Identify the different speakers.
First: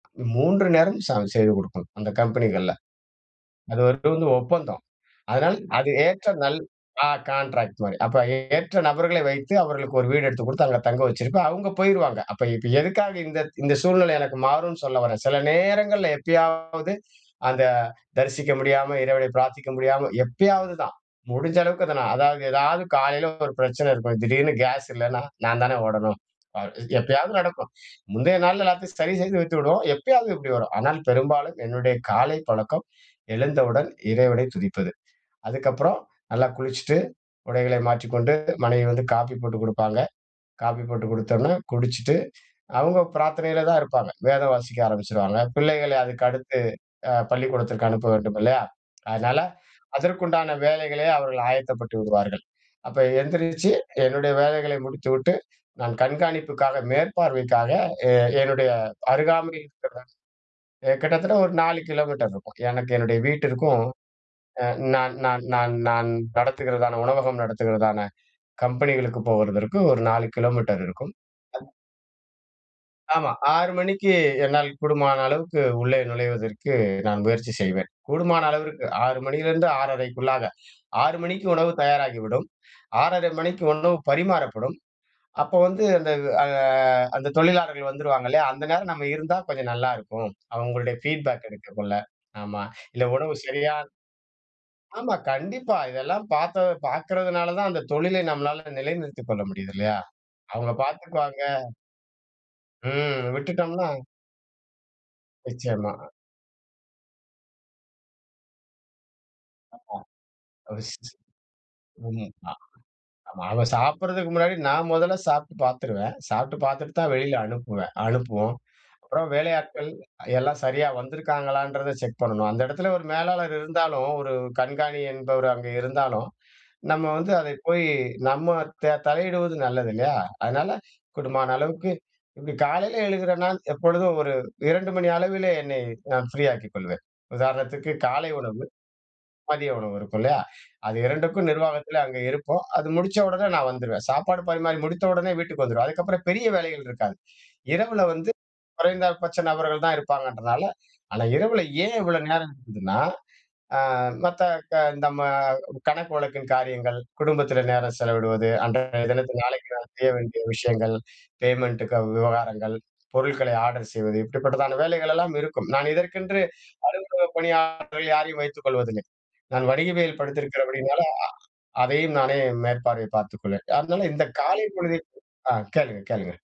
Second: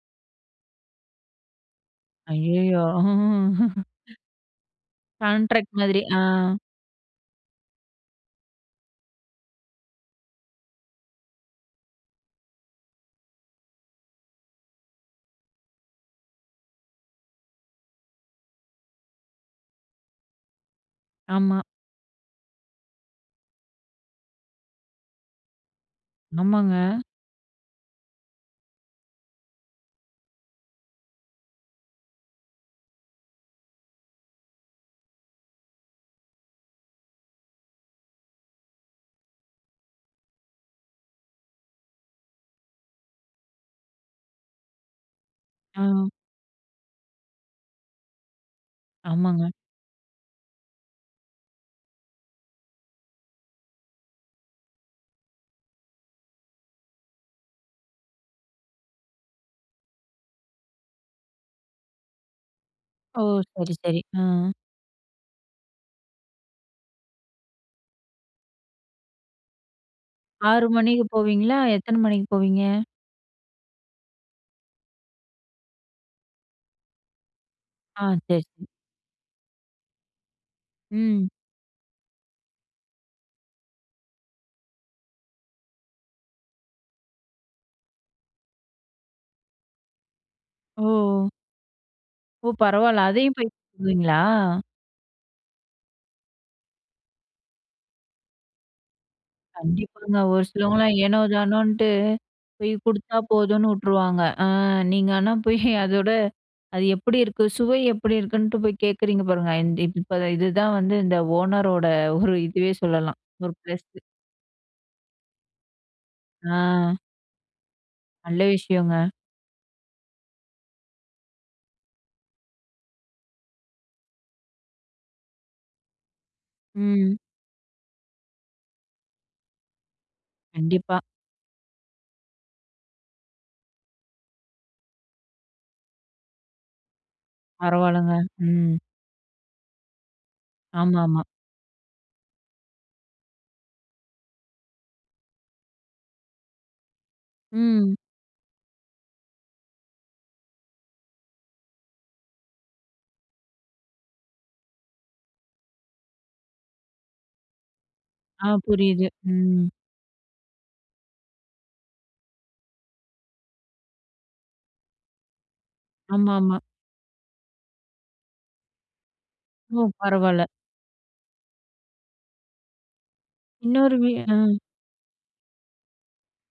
Speaker 1: 3 நேரம் சம் செய்து கொடுக்கனும், அந்த கம்பெனிகள்ல.
Speaker 2: ஐயயோ! அம்
Speaker 1: அது ஒருதவங்க ஒப்பந்தம். அதனால
Speaker 2: கான்ட்ராக்ட்
Speaker 1: அது
Speaker 2: மாதிரி ஆ,
Speaker 1: ஏற்ற நல் ஆ கான்ட்ராக்ட் மாரி, அப்ப ஏற்ற நபர்களை வைத்து அவர்களுக்கு ஒரு வீடு எடுத்துக் கொடுத்து அங்க தங்க வச்சிருப்பேன். அவங்க போயிருவாங்க. அப்ப இப்ப எதுக்காக இந்த இந்த சூழ்நிலை எனக்கு மாறும்னு சொல்லவரேன், சில நேரங்கள்ல எப்பயாவது அந்த, தரிசிக்க முடியாம இறைவன பிரார்த்திக்க முடியாம, எப்பயாவது தான், முடிஞ்ச
Speaker 2: ஆமா.
Speaker 1: அளவுக்கு அத நான் அதாவது எதாவது காலையில ஒரு பிரச்சனை இருக்கும், திடீருனு கேஸ் இல்லன்னா நான் தான ஓடணும், அ
Speaker 2: ஆமாங்க.
Speaker 1: எப்பயாவது நடக்கும், முந்தைய நாள்ல எல்லாத்தையும் சரி செஞ்சு வைத்து விடுவோம். எப்பயாவது இப்டி வரும். ஆனால் பெரும்பாலும் என்னுடைய காலைப் பழக்கம் எழுந்தவுடன் இறைவனைத் துதிப்பது. அதுக்கப்புறம் நல்லா குளிச்சுட்டு உடைகளை மாற்றிக்கொண்டு, மனைவி வந்து காஃபி போட்டு குடுப்பாங்க, காப்பி போட்டு குடுத்தோனே குடிச்சிட்டு, அவங்க பிரார்த்தனையில தான் இருப்பாங்க, வேதம் வாசிக்க ஆரம்பிச்சுடுவாங்க, பிள்ளைகளை
Speaker 2: அ.
Speaker 1: அதுக்கடுத்து அ பள்ளிக்கூடத்திற்கு அனுப்ப வேண்டும் இல்லையா, அதனால
Speaker 2: ஆமாங்க.
Speaker 1: அதற்குண்டான வேலைகளே அவர்கள் ஆயத்தப்பட்டு விடுவார்கள். அப்ப எந்திரிச்சு என்னுடைய வேலைகளை முடித்துவிட்டு நான் கண்காணிப்புக்காக மேற்பார்வைக்காக எ என்னுடைய அருகாமையில் இருக்கிற, கிட்டத்தட்ட ஒரு 4 கிலோமீட்டர் இருக்கும், எனக்கு என்னுடைய
Speaker 2: ஓ! சரி,
Speaker 1: வீட்டிற்கும்,
Speaker 2: சரி. அ.
Speaker 1: அ நான் நான் நான் நான் நடத்துகிறதான உணவகம் நடத்துகிறதான கம்பெனிகளுக்கு போவதற்கு, ஒரு 4
Speaker 2: 6:00
Speaker 1: கிலோமீட்டர்
Speaker 2: மணிக்கு
Speaker 1: இருக்கும்.
Speaker 2: போவீங்களா
Speaker 1: அத்
Speaker 2: எத்தனை மணிக்கு போவீங்க?
Speaker 1: ஆமா 6:00 மணிக்கு என்னால் கூடுமான அளவுக்கு உள்ளே நுழைவதற்கு நான் முயற்சி செய்வேன்,
Speaker 2: ஆ. சரி,
Speaker 1: கூடுமான
Speaker 2: சரி.
Speaker 1: அளவிற்கு 6:00 மணிலருந்து 6:30 6:00
Speaker 2: ம்.
Speaker 1: மணிக்கு உணவு தயாராகிவிடும், 6:30 மணிக்கு உணவு பரிமாறப்படும், அப்போ வந்து அந்த ஆ அந்த தொழிலாளர்கள் வந்துருவாங்க இல்லையா, அந்த நேரம் நம்ம இருந்தா கொஞ்சம் நல்லாருக்கும், அவங்களுடைய
Speaker 2: ஓ!
Speaker 1: ஃபீட்பேக் எடுக்கக்குள்ள
Speaker 2: ஓ!
Speaker 1: ஆமா
Speaker 2: பரவால
Speaker 1: இல்ல உணவு
Speaker 2: அதையும் போய்
Speaker 1: சரியா
Speaker 2: பண்ணுவீங்களா?
Speaker 1: ஆமா, கண்டிப்பா. இதெல்லாம் பார்த்தது பார்க்கிறதனால தான், அந்த தொழிலை நம்மலால நிலைநிறுத்திக் கொள்ள முடியது இல்லையா?
Speaker 2: கண்டிப்பாங்க. ஒரு
Speaker 1: அவங்க
Speaker 2: சிலவங்களலாம் ஏனோ
Speaker 1: பார்த்துக்குவாங்க
Speaker 2: தானோன்னுட்டு, போய் குடுத்தா
Speaker 1: ம்,
Speaker 2: போதும்னு
Speaker 1: விட்டுட்டோம்னா
Speaker 2: வுட்டுருவாங்க, ஆ நீங்க ஆனா போய்
Speaker 1: நிச்சியமா.
Speaker 2: அதோட, அது எப்டி இருக்கு? சுவை எப்டி இருக்குன்ட்டு போய் கேட்குறீங்க பாருங்க, இந் இப்ப இதுதான் வந்து
Speaker 1: ஆமா.
Speaker 2: இந்த ஓனர் ஓட
Speaker 1: [unintelligible]
Speaker 2: ஒரு இதுவே சொல்லலாம், ஒரு
Speaker 1: நாங்க
Speaker 2: பிளஸ்.
Speaker 1: சாப்பிடுறதுக்கு முன்னாடி நான் மொதல சாப்பிட்டு பார்த்துருவேன், சாப்பிட்டு பார்த்துட்டு
Speaker 2: ஆ
Speaker 1: தான் வெளில அனுப்புவேன்
Speaker 2: நல்ல
Speaker 1: அனுப்புவோம்,
Speaker 2: விஷயங்க.
Speaker 1: அப்புறம் வேலை ஆட்கள் எல்லாம் சரியா வந்துருக்காங்களன்றத செக் பண்ணணும், அந்த இடத்துல ஒரு மேலாளர் இருந்தாலும், ஒரு கண்காணி என்பவர் அங்கே இருந்தாலும், நம்ம
Speaker 2: ம்.
Speaker 1: வந்து அதை போய், நம்ம த தலையிடுவது நல்லது இல்லையா? அதனால
Speaker 2: கண்டிப்பா.
Speaker 1: கூடுமான அளவுக்கு இப்டி காலையில எழுகிறேனா நான் எப்பொழுதும் ஒரு 2:00 மணி அளவிலே என்னை நான் ஃப்ரீ ஆக்கிக் கொள்வேன். உதாரணத்துக்கு
Speaker 2: பரவாலங்க.
Speaker 1: காலை உணவு,
Speaker 2: ம்.
Speaker 1: மதிய உணவு இருக்கும் இல்லையா. அது
Speaker 2: ஆமாமா.
Speaker 1: 2க்கும் நிர்வாகத்தில அங்கே இருப்போம், அது முடிச்ச உடனே நான் வந்துருவேன், சாப்பாடு பரிமாறி முடித்த உடனே வீட்டுக்கு வந்துவிருவேன். அதுக்கு அப்புறம் பெரிய வேலைகள் இருக்காது.
Speaker 2: ம்.
Speaker 1: இரவுல வந்து, குறைந்தபட்ச நபர்கள் தான் இருப்பாங்கன்றதுனால, அல இரவு ஏன் இவ்வளோ நேரம் இருக்குதுனா, ஆ மத்த க நம்ம கணக்கு வழக்கின் காரியங்கள், குடும்பத்தில நேரம் செலவிடுவது,
Speaker 2: ஆ,
Speaker 1: அன்றைய
Speaker 2: புரியுது.
Speaker 1: தினத்தில
Speaker 2: ம்.
Speaker 1: நாளைக்கு நான் செய்ய வேண்டிய விஷயங்கள், பேமெண்டு கு க விவகாரங்கள், பொருட்களை ஆர்டர் செய்வது இப்டிப்பட்டதான வேலைகள் எல்லாம் இருக்கும். நான் இதற்கென்று
Speaker 2: ஆமாமா.
Speaker 1: அலுவலக பணியாளர்கள் யாரையும் வைத்துக் கொள்வதில்லை. நான்
Speaker 2: ஓ!
Speaker 1: வடிகவியல்
Speaker 2: பரவால.
Speaker 1: படுத்திருக்கிறபடினால அ அதையும் நானே மேற்பார்வையை பார்த்துக் கொள்வேன்.
Speaker 2: இன்னொரு
Speaker 1: அதனால
Speaker 2: வீ
Speaker 1: இந்த
Speaker 2: அ.
Speaker 1: காலை பொழுதில் ஆ கேளுங்க கேளுங்க.